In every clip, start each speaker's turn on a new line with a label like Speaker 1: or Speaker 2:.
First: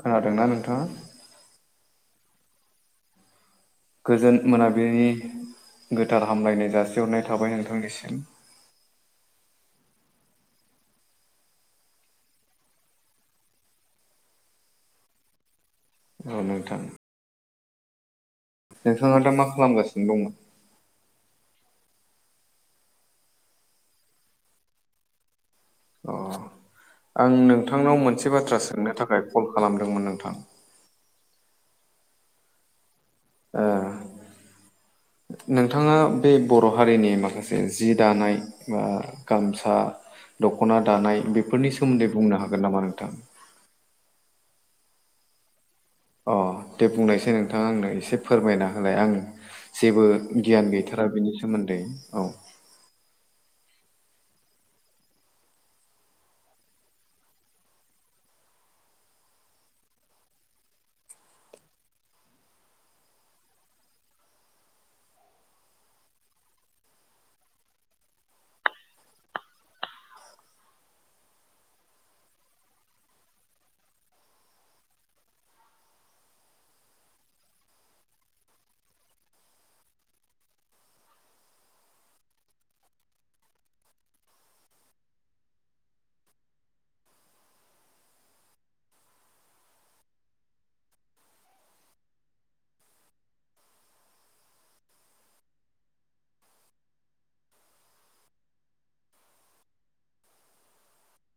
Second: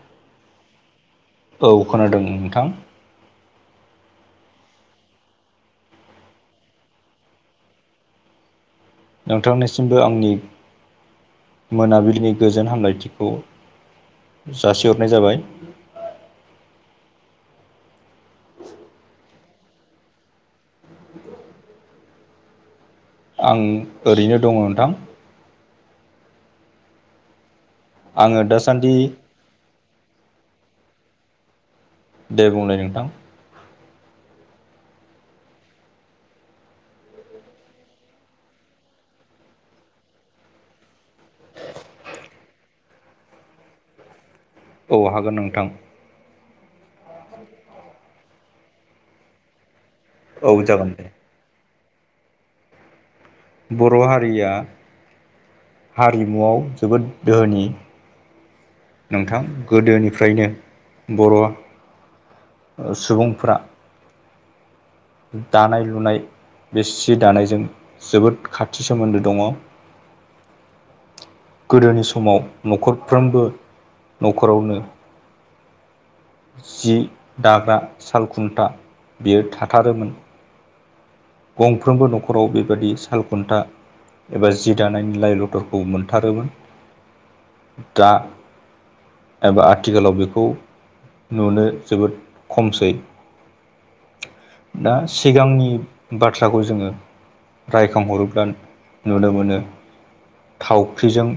Speaker 1: खोनादोंना नोंथाङा?
Speaker 2: औ खोनादों नोंथां।
Speaker 1: गोजोन मोनाबिलिनि गोथार हामलायनाय जासिहरनाय थाबाय नोंथांनिसिम।
Speaker 2: नोंथांनिसिमबो आंनि मोनाबिलिनि गोजोन हामलायथिखौ जासिहरनाय जाबाय।
Speaker 1: औ नोंथां।
Speaker 2: [inaudible]
Speaker 1: नोंथाङा दा मा खालामगासिनो दं?
Speaker 2: आं ओरैनो दङ नोंथां।
Speaker 1: अ आं नोंथांनाव मोनसे
Speaker 2: आङो
Speaker 1: बाथ्रा
Speaker 2: दासान्दि
Speaker 1: सोंनो थाखाय कल खालामदोंमोन नोंथां।
Speaker 2: दे बुंलाय नोंथां।
Speaker 1: ओ नोंथाङा बे बर' हारिनि माखासे जि दानाय बा गामसा दख'ना दानाय बेफोरनि सोमोन्दै बुंनो हागोन नामा नोंथां।
Speaker 2: औ हागोन नोंथां।
Speaker 1: अ दे बुंनायसाय नोंथाङा आंनो एसे फोरमायना होनाय आं जेबो
Speaker 2: औ
Speaker 1: गियान
Speaker 2: जागोन
Speaker 1: गैथारा
Speaker 2: दे
Speaker 1: बेनि सोमोन्दै औ।
Speaker 2: बर' हारिया हारिमुआव जोबोद दोहोनि नोंथां गोदोनिफ्रायनो बर' सुबुंफ्रा दानाय लुनाय बे सि दानायजों जोबोद खाथि सोमोन्दो दङ। गोदोनि समाव न'खरफ्रोमबो न'खरावनो जि दाग्रा सालखुन्था बेयो थाथारोमोन। गंफ्रोमबो न'खराव बेबायदि साल खुन्था एबा जि दानायनि लाइ लथरखौ मोनथारोमोन दा एबा आथिखालाव बेखौ नुनो जोबोद खमसै। दा सिगांनि बाथ्राखौ जोङो रायखांहरोब्ला नुनो मोनो। थावख्रिजों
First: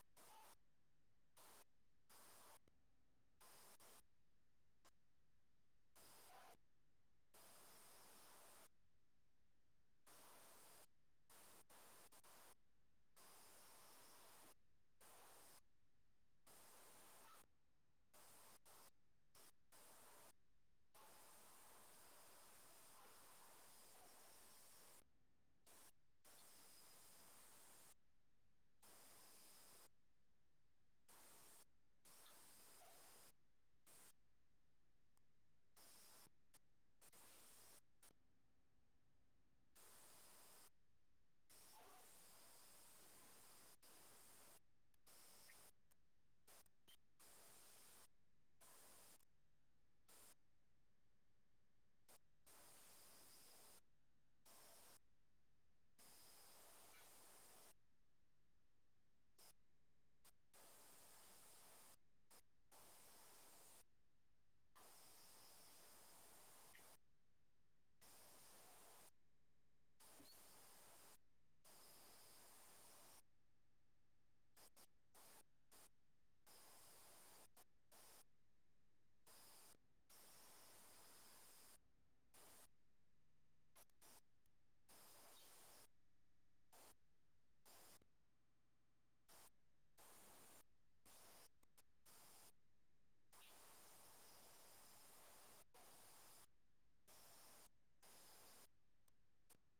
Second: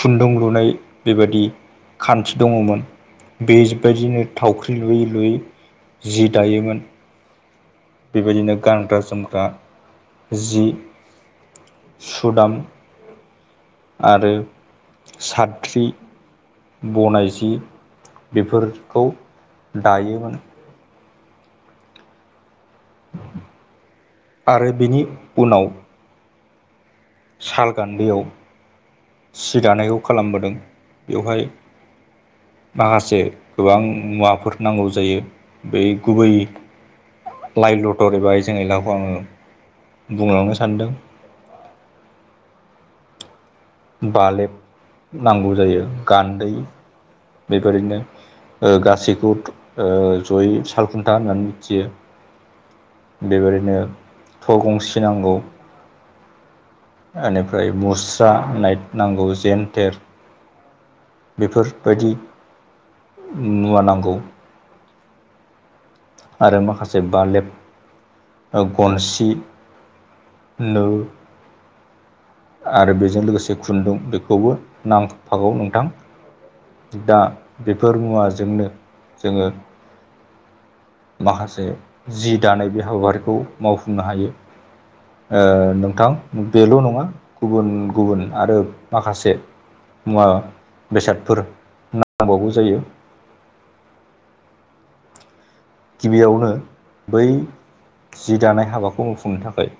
Speaker 2: खुन्दुं लुनाय बेबायादि खान्थि दङमोन। बेजबायदिनो थावख्रि लुयै लुयै जि दायोमोन। बेबायदिनो गानग्रा जोमग्रा जि सुदाम आरो साद्रि बनाय जि बेफोरखौ दायोमोन आरो बिनि उनाव साल गान्दैयाव सि दानायखौ खालामबोदों बेवहाय माखासे गोबां मुवाफोर नांगौ जायो बै गुबै लाइभ लटर एबाइ जें एलाखौ आङो बुंलांनो सानदों बालेब नांगौ जायो गान्दै बेबायदिनो ओ गासैखौ ओ जयै सालखुन्था होननानै मिथियो बेबायदिनो थ' गंसि नांगौ। बेनिफ्राय मुस्रा होननाय नांगौ जेनथेर बेफोरबायदि मुवा नांगौ आरो माखासे बालेब गनसि नो आरो बेजों लोगोसे खुन्दुं बेखौबो नांफागै नोंथां। दा बेफोर मुवाजोंनो जोङो माखासे जि दानाय बे हाबाफारिखौ मावफुंनो हायो ओ नोंथां बेल' नङा गुबुन गुबुन आरो माखासे मुवा बेसादफोर नांबावगौ जायो गिबियावनो बै जि दानाय हाबाखौ मावफुंनो थाखाय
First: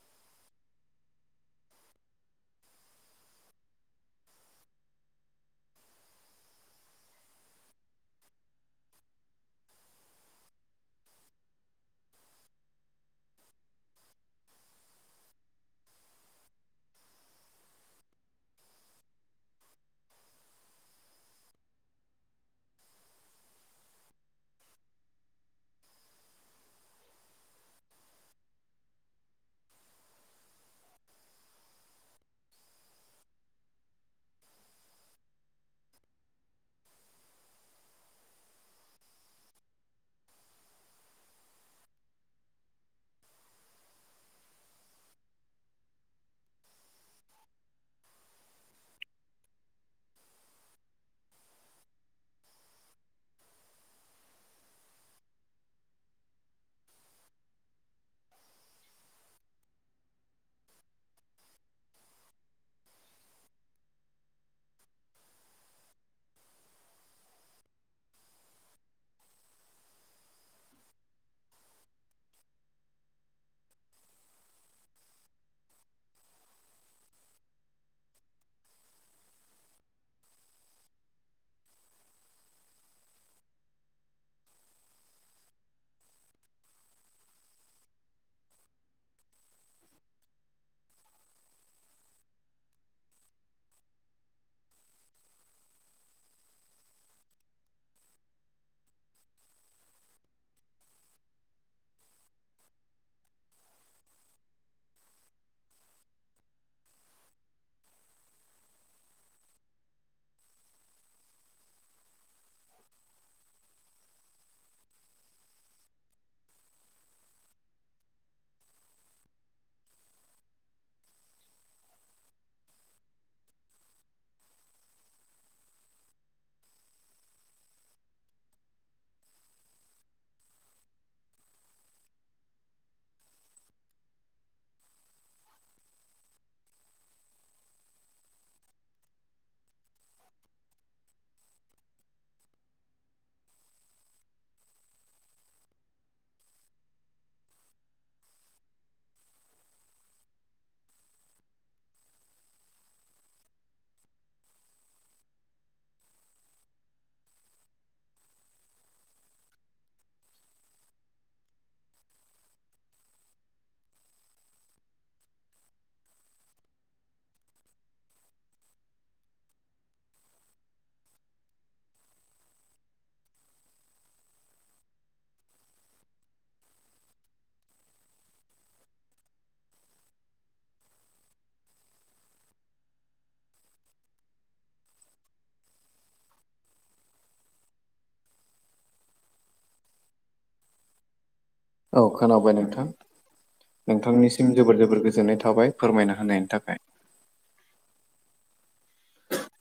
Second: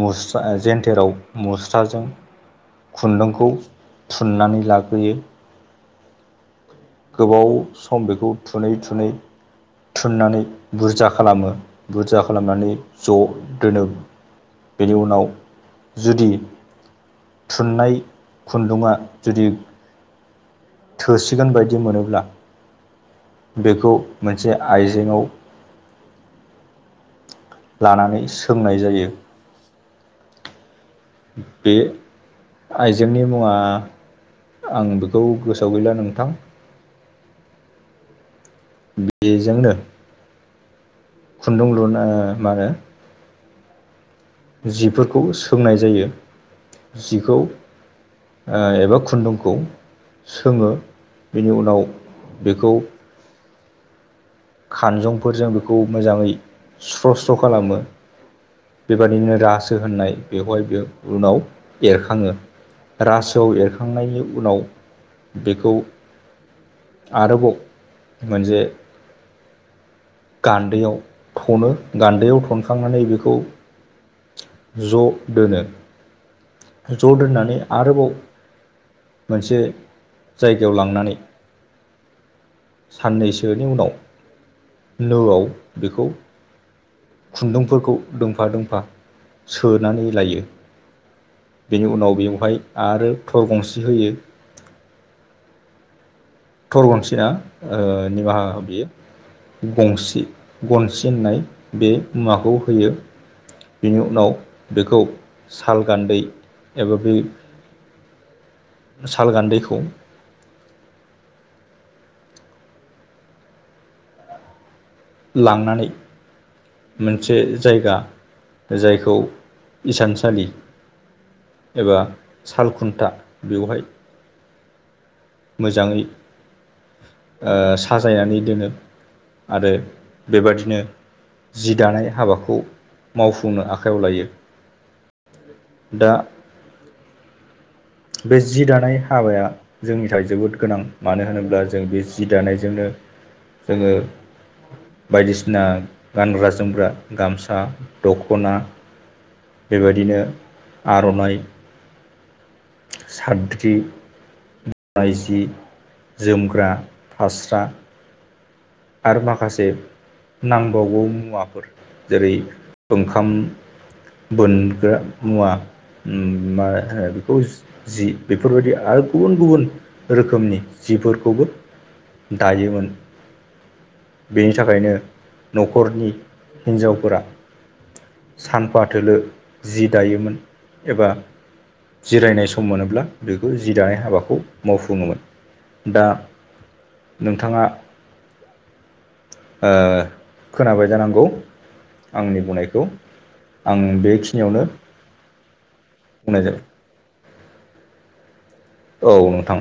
Speaker 2: मुस्रा जेन्थेराव मुस्राजों खुन्दुंखौ फुननानै लाग्रोयो गोबाव सम बेखौ थुनै थुनै थुननानै बुरजा खालामो बुरजा खालामनानै ज' दोनो बेनि उनाव जुदि थुननाय खुन्दुङा जुदि थोसिगोन बायदि मोनोब्ला बेखौ मोनसे आइजेेंङाव लानानै सोंनाय जायो बे आइजेंनि मुङा आं बेखौ गोसोआव गैला नोंथां। बेजोंनो खुन्दुं लुनो म होनो जिफोरखौ सोंनाय जायो जिखौ एबा खुन्दुंखौ सोङो बेनि उनाव बेखौ खानजंफोरजों बेखौ मोजाङै स्र' स्र'खालामो बेबायदिनो रासो होननाय बेवहाय बे उनाव एरखाङो? रासोआव एरखांनायनि उनाव बेखौ आरोबाव मोनसेे गान्दैयाव थनो गान्दैयाव थनखांनानै बेखौ ज' दोनो। ज' दोननानै आरोबाव मोनसे जायगायाव लांनानै साननैसोनि उनाव नोआव बेखौ खुन्दुंफोरखौ दोंफा दोंफा सोनानै लायो। बेनि उनाव बेवहाय आरो थर गंसि होयो। थर गनसेया निमाहा बियो गंसि गनसि होननाय बे मुवाखौ होयो। बेनि उनाव बेखौ साल गान्दै एबा बे साल गान्दैखौ लांनानै मोनसे जायगा जायखौ इसानसालि एबा साल खुन्था बेवहाय मोजाङै। ओ साजायनानै दोनो आरो बेबादिनो जि दानाय हाबाखौ मावफुंनो आखाइायाव लायो दा बे जि दानाय हाबाया जोंनि थाखाय जोबोद गोनां मानो होनोब्ला जों बे जि दानायजोंनो जोङो बायदिसिना गानग्रा जोमग्रा गामसा दख'ना बेबायदिनो आर'नाइ साद्रि लाइ जि जोमग्रा फास्रा आरो माखासे नांबावगौ मुवाफोर जेरै ओंखाम बोनग्रा मुवा मा होनो बेखौ जि बेफोरबायदि आरो गुबुन गुबुन रोखोमनि जिफोरखौबो दायोमोन। बेनि थाखायनो न'खरनि हिनजावफोरा सानफा थोलो जि दायोमोन एबा जिरायनाय सम मोनोब्ला बेखौ जिदानाय हाबाखौ मावफुङोमोन। दा नोंथाङा ओ खोनाबाय जानांगौ
Speaker 1: औ
Speaker 2: आंनि
Speaker 1: खोनाबाय
Speaker 2: बुंनायखौ
Speaker 1: नोंथां।
Speaker 2: आं
Speaker 1: नोंथांनिसिम
Speaker 2: बेखिनियावनो
Speaker 1: जोबोर जोबोर गोजोननाय थाबाय फोरमायना
Speaker 2: बुंनाय
Speaker 1: होनायनि
Speaker 2: जाबाय
Speaker 1: थाखाय
Speaker 2: औ नोंथां।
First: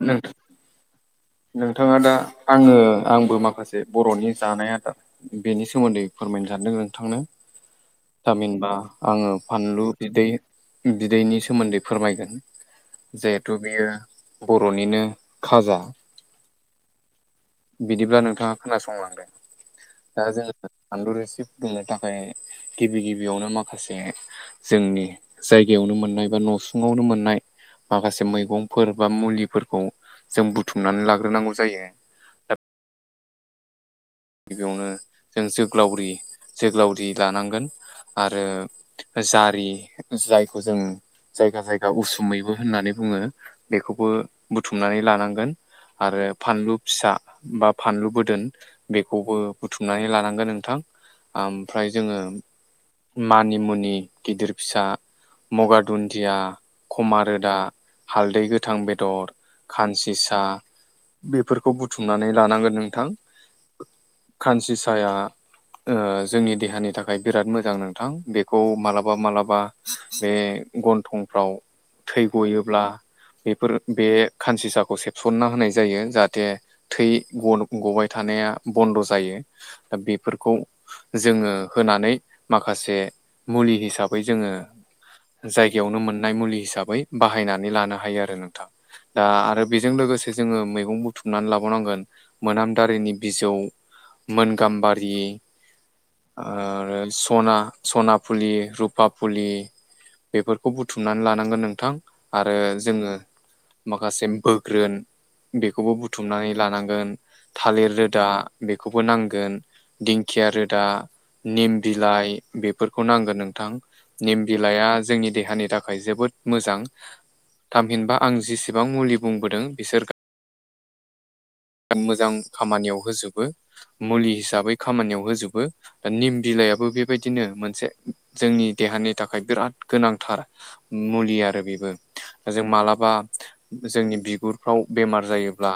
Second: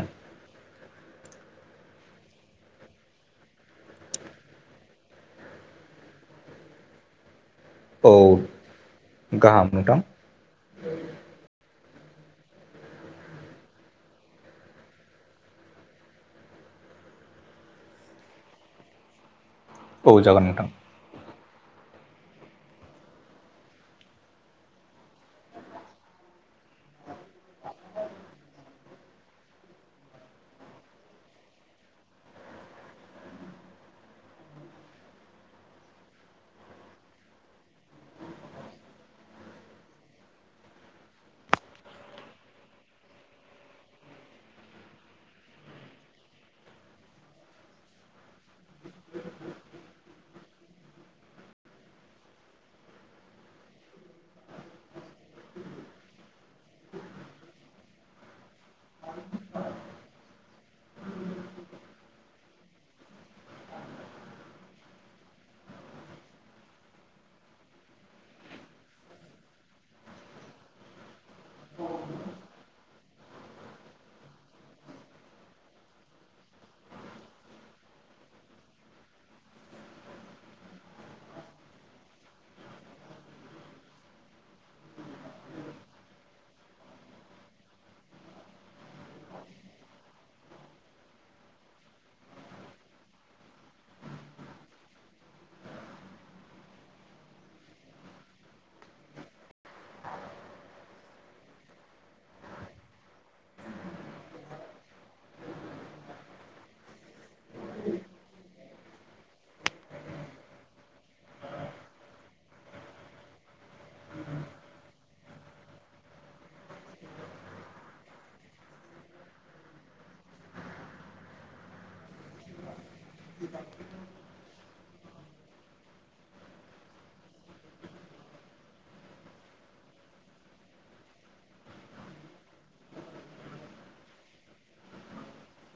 Speaker 1: नोंथाङा दा आङो आंबो माखासे बर'नि जानाय आदार बेनि सोमोन्दै फोरमायनो सानदों नोंथांनो।
Speaker 2: औ
Speaker 1: थामिनबा आङो
Speaker 2: गाहाम
Speaker 1: फानलु
Speaker 2: नोंथां
Speaker 1: बिदै बिदैनि सोमोन्दै फोरमायगोन जिहेथु बियो बर'निनो खाजा। बिदिब्ला नोंथाङा खोनासंलांदों
Speaker 2: औ
Speaker 1: दा
Speaker 2: जागोन
Speaker 1: जोङो
Speaker 2: नोंथां
Speaker 1: फानलु रोसि फुदुंनो थाखाय गिबि गिबियावनो माखासे जोंनि जायगायावनो मोननाय बा न'सुंङावनो मोन माखासे मैगंफोर बा मुलिफोरखौ जों बुथुमनानै लाग्रोनांगौ जायो। [inaudible] गिबियावनो जों जोग्लावरि जोग्लावरि लानांगोन आरो जारि जायखौ जों जायगा जायगा उसुमैबो होननानै बुङो बेखौबो बुथुमनानै लानांगोन। आरो फानलु फिसा बा फानलु बोदोन बेखौबो बुथुमनानै लानांगोन नोंथां ओमफ्राय जोङो मानि मुनि गिदिर फिसा मगा दुन्दिया खमा रोदा हालदै गोथां बेदर खानसिसा बेफोरखौ बुथुमनानै लानांगोन नोंथां। खानसिसाया जोंनि देहानि थाखाय बिराद मोजां नोंथां बेखौ मालाबा मालाबा बे गन्थंफ्राव थै गयोब्ला बेफोर बे खानसिसाखौ सेबसनना होनाय जायो जाहाथे थै ग-गबाय थानाया बन्द' जायो दा बेफोरखौ जोङो होनानै माखासे मुलि हिसाबै जोङो जायगायावनो मोननाय मुलि हिसाबै बाहायनानै लानो हायो आरो नोंथां दा आरो बेजों लोगोसे जोङो मैगं बुथुमनानै लाबावनांगोन मोनामदारिनि बिजौ मोन गाम्बारि आरो सना सना फुलि रुपा फुलि बेफोरखौ बुथुमनानै लानांगोन नोंथां आरो जोङो माखासे बोग्रोन बेखौबो बुथुमनानै लानांगोन थालिर रो दा बेखौबो नांगोन दिंखिया रोदा निम बिलाइ बेफोरखौ नांगोन नोंथां। निम बिलाइआ जोंनि देहानि थाखाय जोबोद मोजां थामहिनबा आं जिसेबां मुलि बुंबोदों बिसोर मोजां खामानियाव होजोबो मुलि हिसाबै खामानियाव होजोबो दा निम बिलाइाबो बेबायदिनो मोनसे जोंनि देहानि थाखाय बिराद गोनांथार। मुलि आरो बेबो। जों मालाबा जोंनि बिगुरफ्राव बेमार जायोब्ला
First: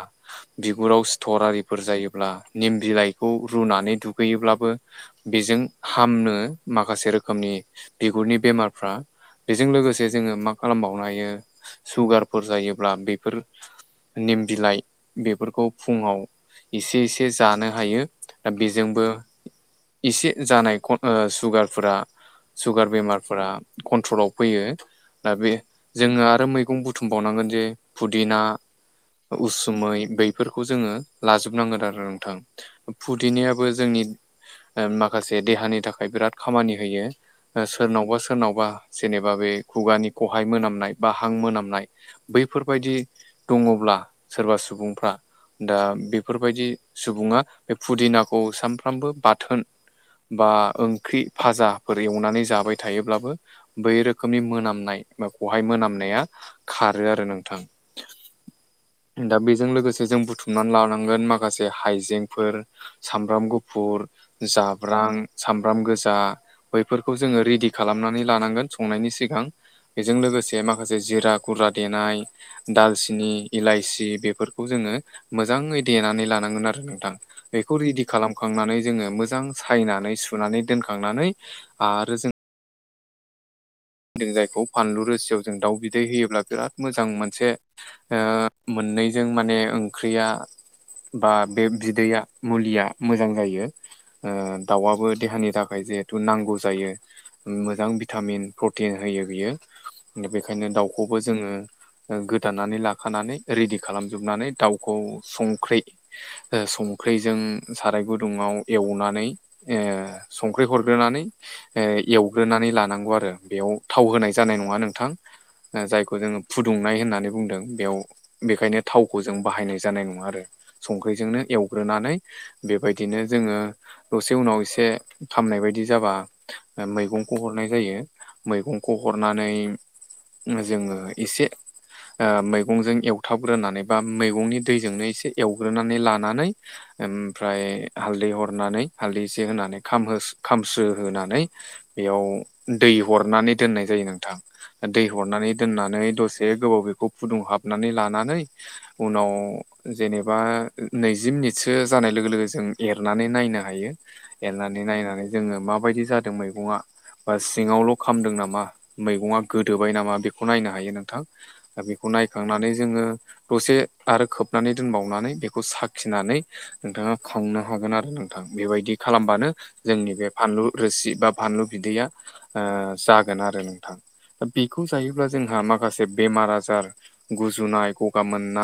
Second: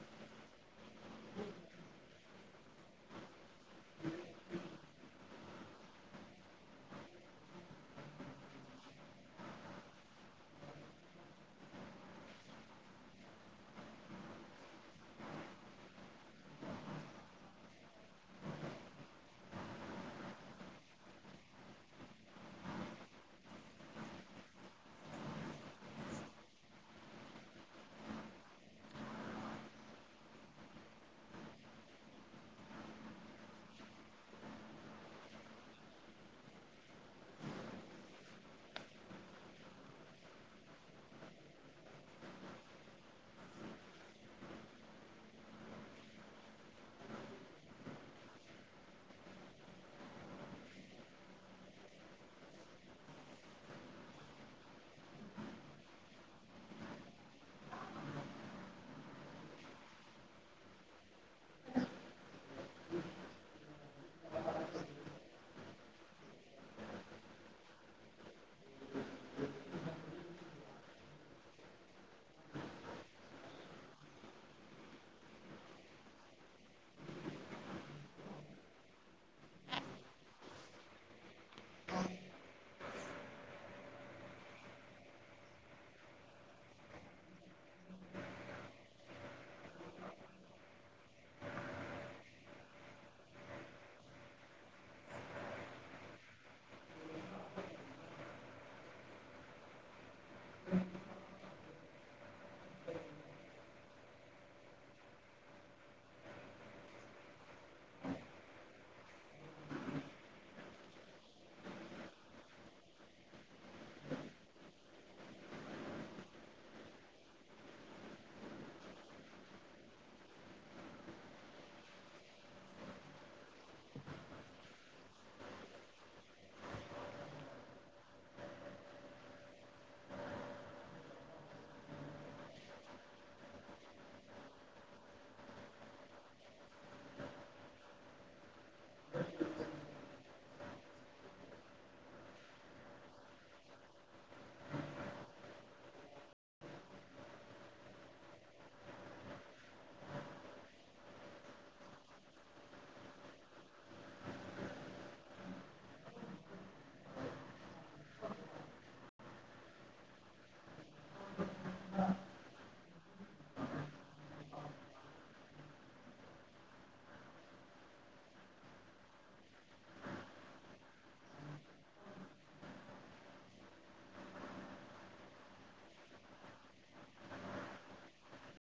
Speaker 1: बिगुराव सिथर आरिफोर जायोब्ला निम बिलाइखौ रुनानै दुगैयोब्लाबो बेजों हामनो माखासे रोखोमनि बिगुरनि बेमारफ्रा बेजों लोगोसे जोङो मा खालामबावनो हायो सुगारफोर जायोब्ला बेफोर निम बिलाइ बेफोरखौ फुङाव एसे एसे जानो हायो दा बेजोंबो एसे जानाय सुगारफोरा सुगार बेमारफोरा कन्ट्रलाव फैयो। दा बे जोङो आरो मैगं बुथुमबावनांगोन जे फुदि ना उसुमै बैफोरखौ जोङो लाजोबो नांगोन आरो नोंथां फुदिनायाबो जोंनि माखासे देहानि थाखाय बिराद खामानि होयो। सोरनावबा सोरनावबा जेनेबा बे खुगानि खहाय मोनामनाय बा हां मोनामनाय बैफोरबायदि दङब्ला सोरबा सुबुंफ्रा दा बे बेफोरबायदि सुबुङा बे फुदिनाखौ सानफ्रामबो बाथोन बा ओंख्रि फाजाफोर एवनानै जाबाय थायोब्लाबो बै रोखोमनि मोनामनाय बाखौहाय मोनामनाया खारो आरो नोंथां दा बेजों लोगोसे जों बुथुमनानै लानां गोन माखासे हाइजेंफोर सामब्राम गुफुर जाब्रां सामब्राम गोजा बैफोरखौ जोङो रेडि खालामनानै लानांगोन संनायनि सिगां। बेजों लोगोसे माखासे जिरा गुरा देनाय दालसिनि इलाइसि बेफोरखौ जोङो मोजाङै देनानै लानांगोन आरो नोंथां। बेखौ रेडि खालामखांनानै जोङो मोजां सायनानै सुनानै दोनखांनानै आरो जों जों जायखौ फानलु रोसियाव जों दाउ बिदै होयोब्ला बिराद मोजां मोनसे ओ मोननैजों माने ओंख्रिया बा बे बिदैया मुलिया मोजां जायो दाउआबो देहानि थाखाय जिहेथु नांगौ जायो मोजां भिटामिन टेन होयो बियो दा बेखायनो दाउखौबो जोङो ओ गोदानानै लाखानानै रेडि खालामजोबनानै दाउखौ संख्रै संख्रिजों साराय गुदुङाव एवनानै संख्रि हरग्रोनानै एवग्रोनानै लानांगौ आरो। बेयाव थाव होनाय जानाय नङा नोंथां जायखौ जोङो फुदुंनाय होननानै बुंदों बेयाव बेखायनो थावखौ जों बाहायनाय जानाय नङा आरो संख्रिजोंनो एवग्रोनानै बेबायदिनो जोङो दसे उनाव एसे खामनाय बायदि जाबा मैगंखौ हरनाय जायो मैगंखौ हरनानै जोङो एसे मैगंजों एवथाबग्रोनानै बा मैगंनि दैजोंनो एसे एवग्रोनानै लानानै ओमफ्राय हालदै हरनानै हालदै एसे होनानै खामहो खामस्रो होनानै बेयाव दै हरनानै दोननाय जायो नोंथां। दै हरनानै दोननानै दसे गोबाव बेखौ फुदुंहाबनानै लानानै उनाव जेनेबा नैजि मिनिटसो जानाय लोगो लोगो जों एरनानै नायनो हायो। एरनानै नायनानै जोङो माबायदि जादों मैगङा बा सिङावल' खामदों नामा मैगङा गोदोबाय नामा बेखौ नायनो हायो नों थां। दा बेखौ नायखांनानै जोङो दसे आरो खोबनानै दोनबावनानै बेखौ साखिनानै नोंथाङा खावनो हागोन आरो नोंथां। बेबायदि खालामबानो जोंनि बे फानलु रोसि बा फानलु बिदैया ओ जागोन आरो नोंथां। बेखौ जायोब्ला जोंहा माखासे बेमार आजार गुजुनाय गगा मोनना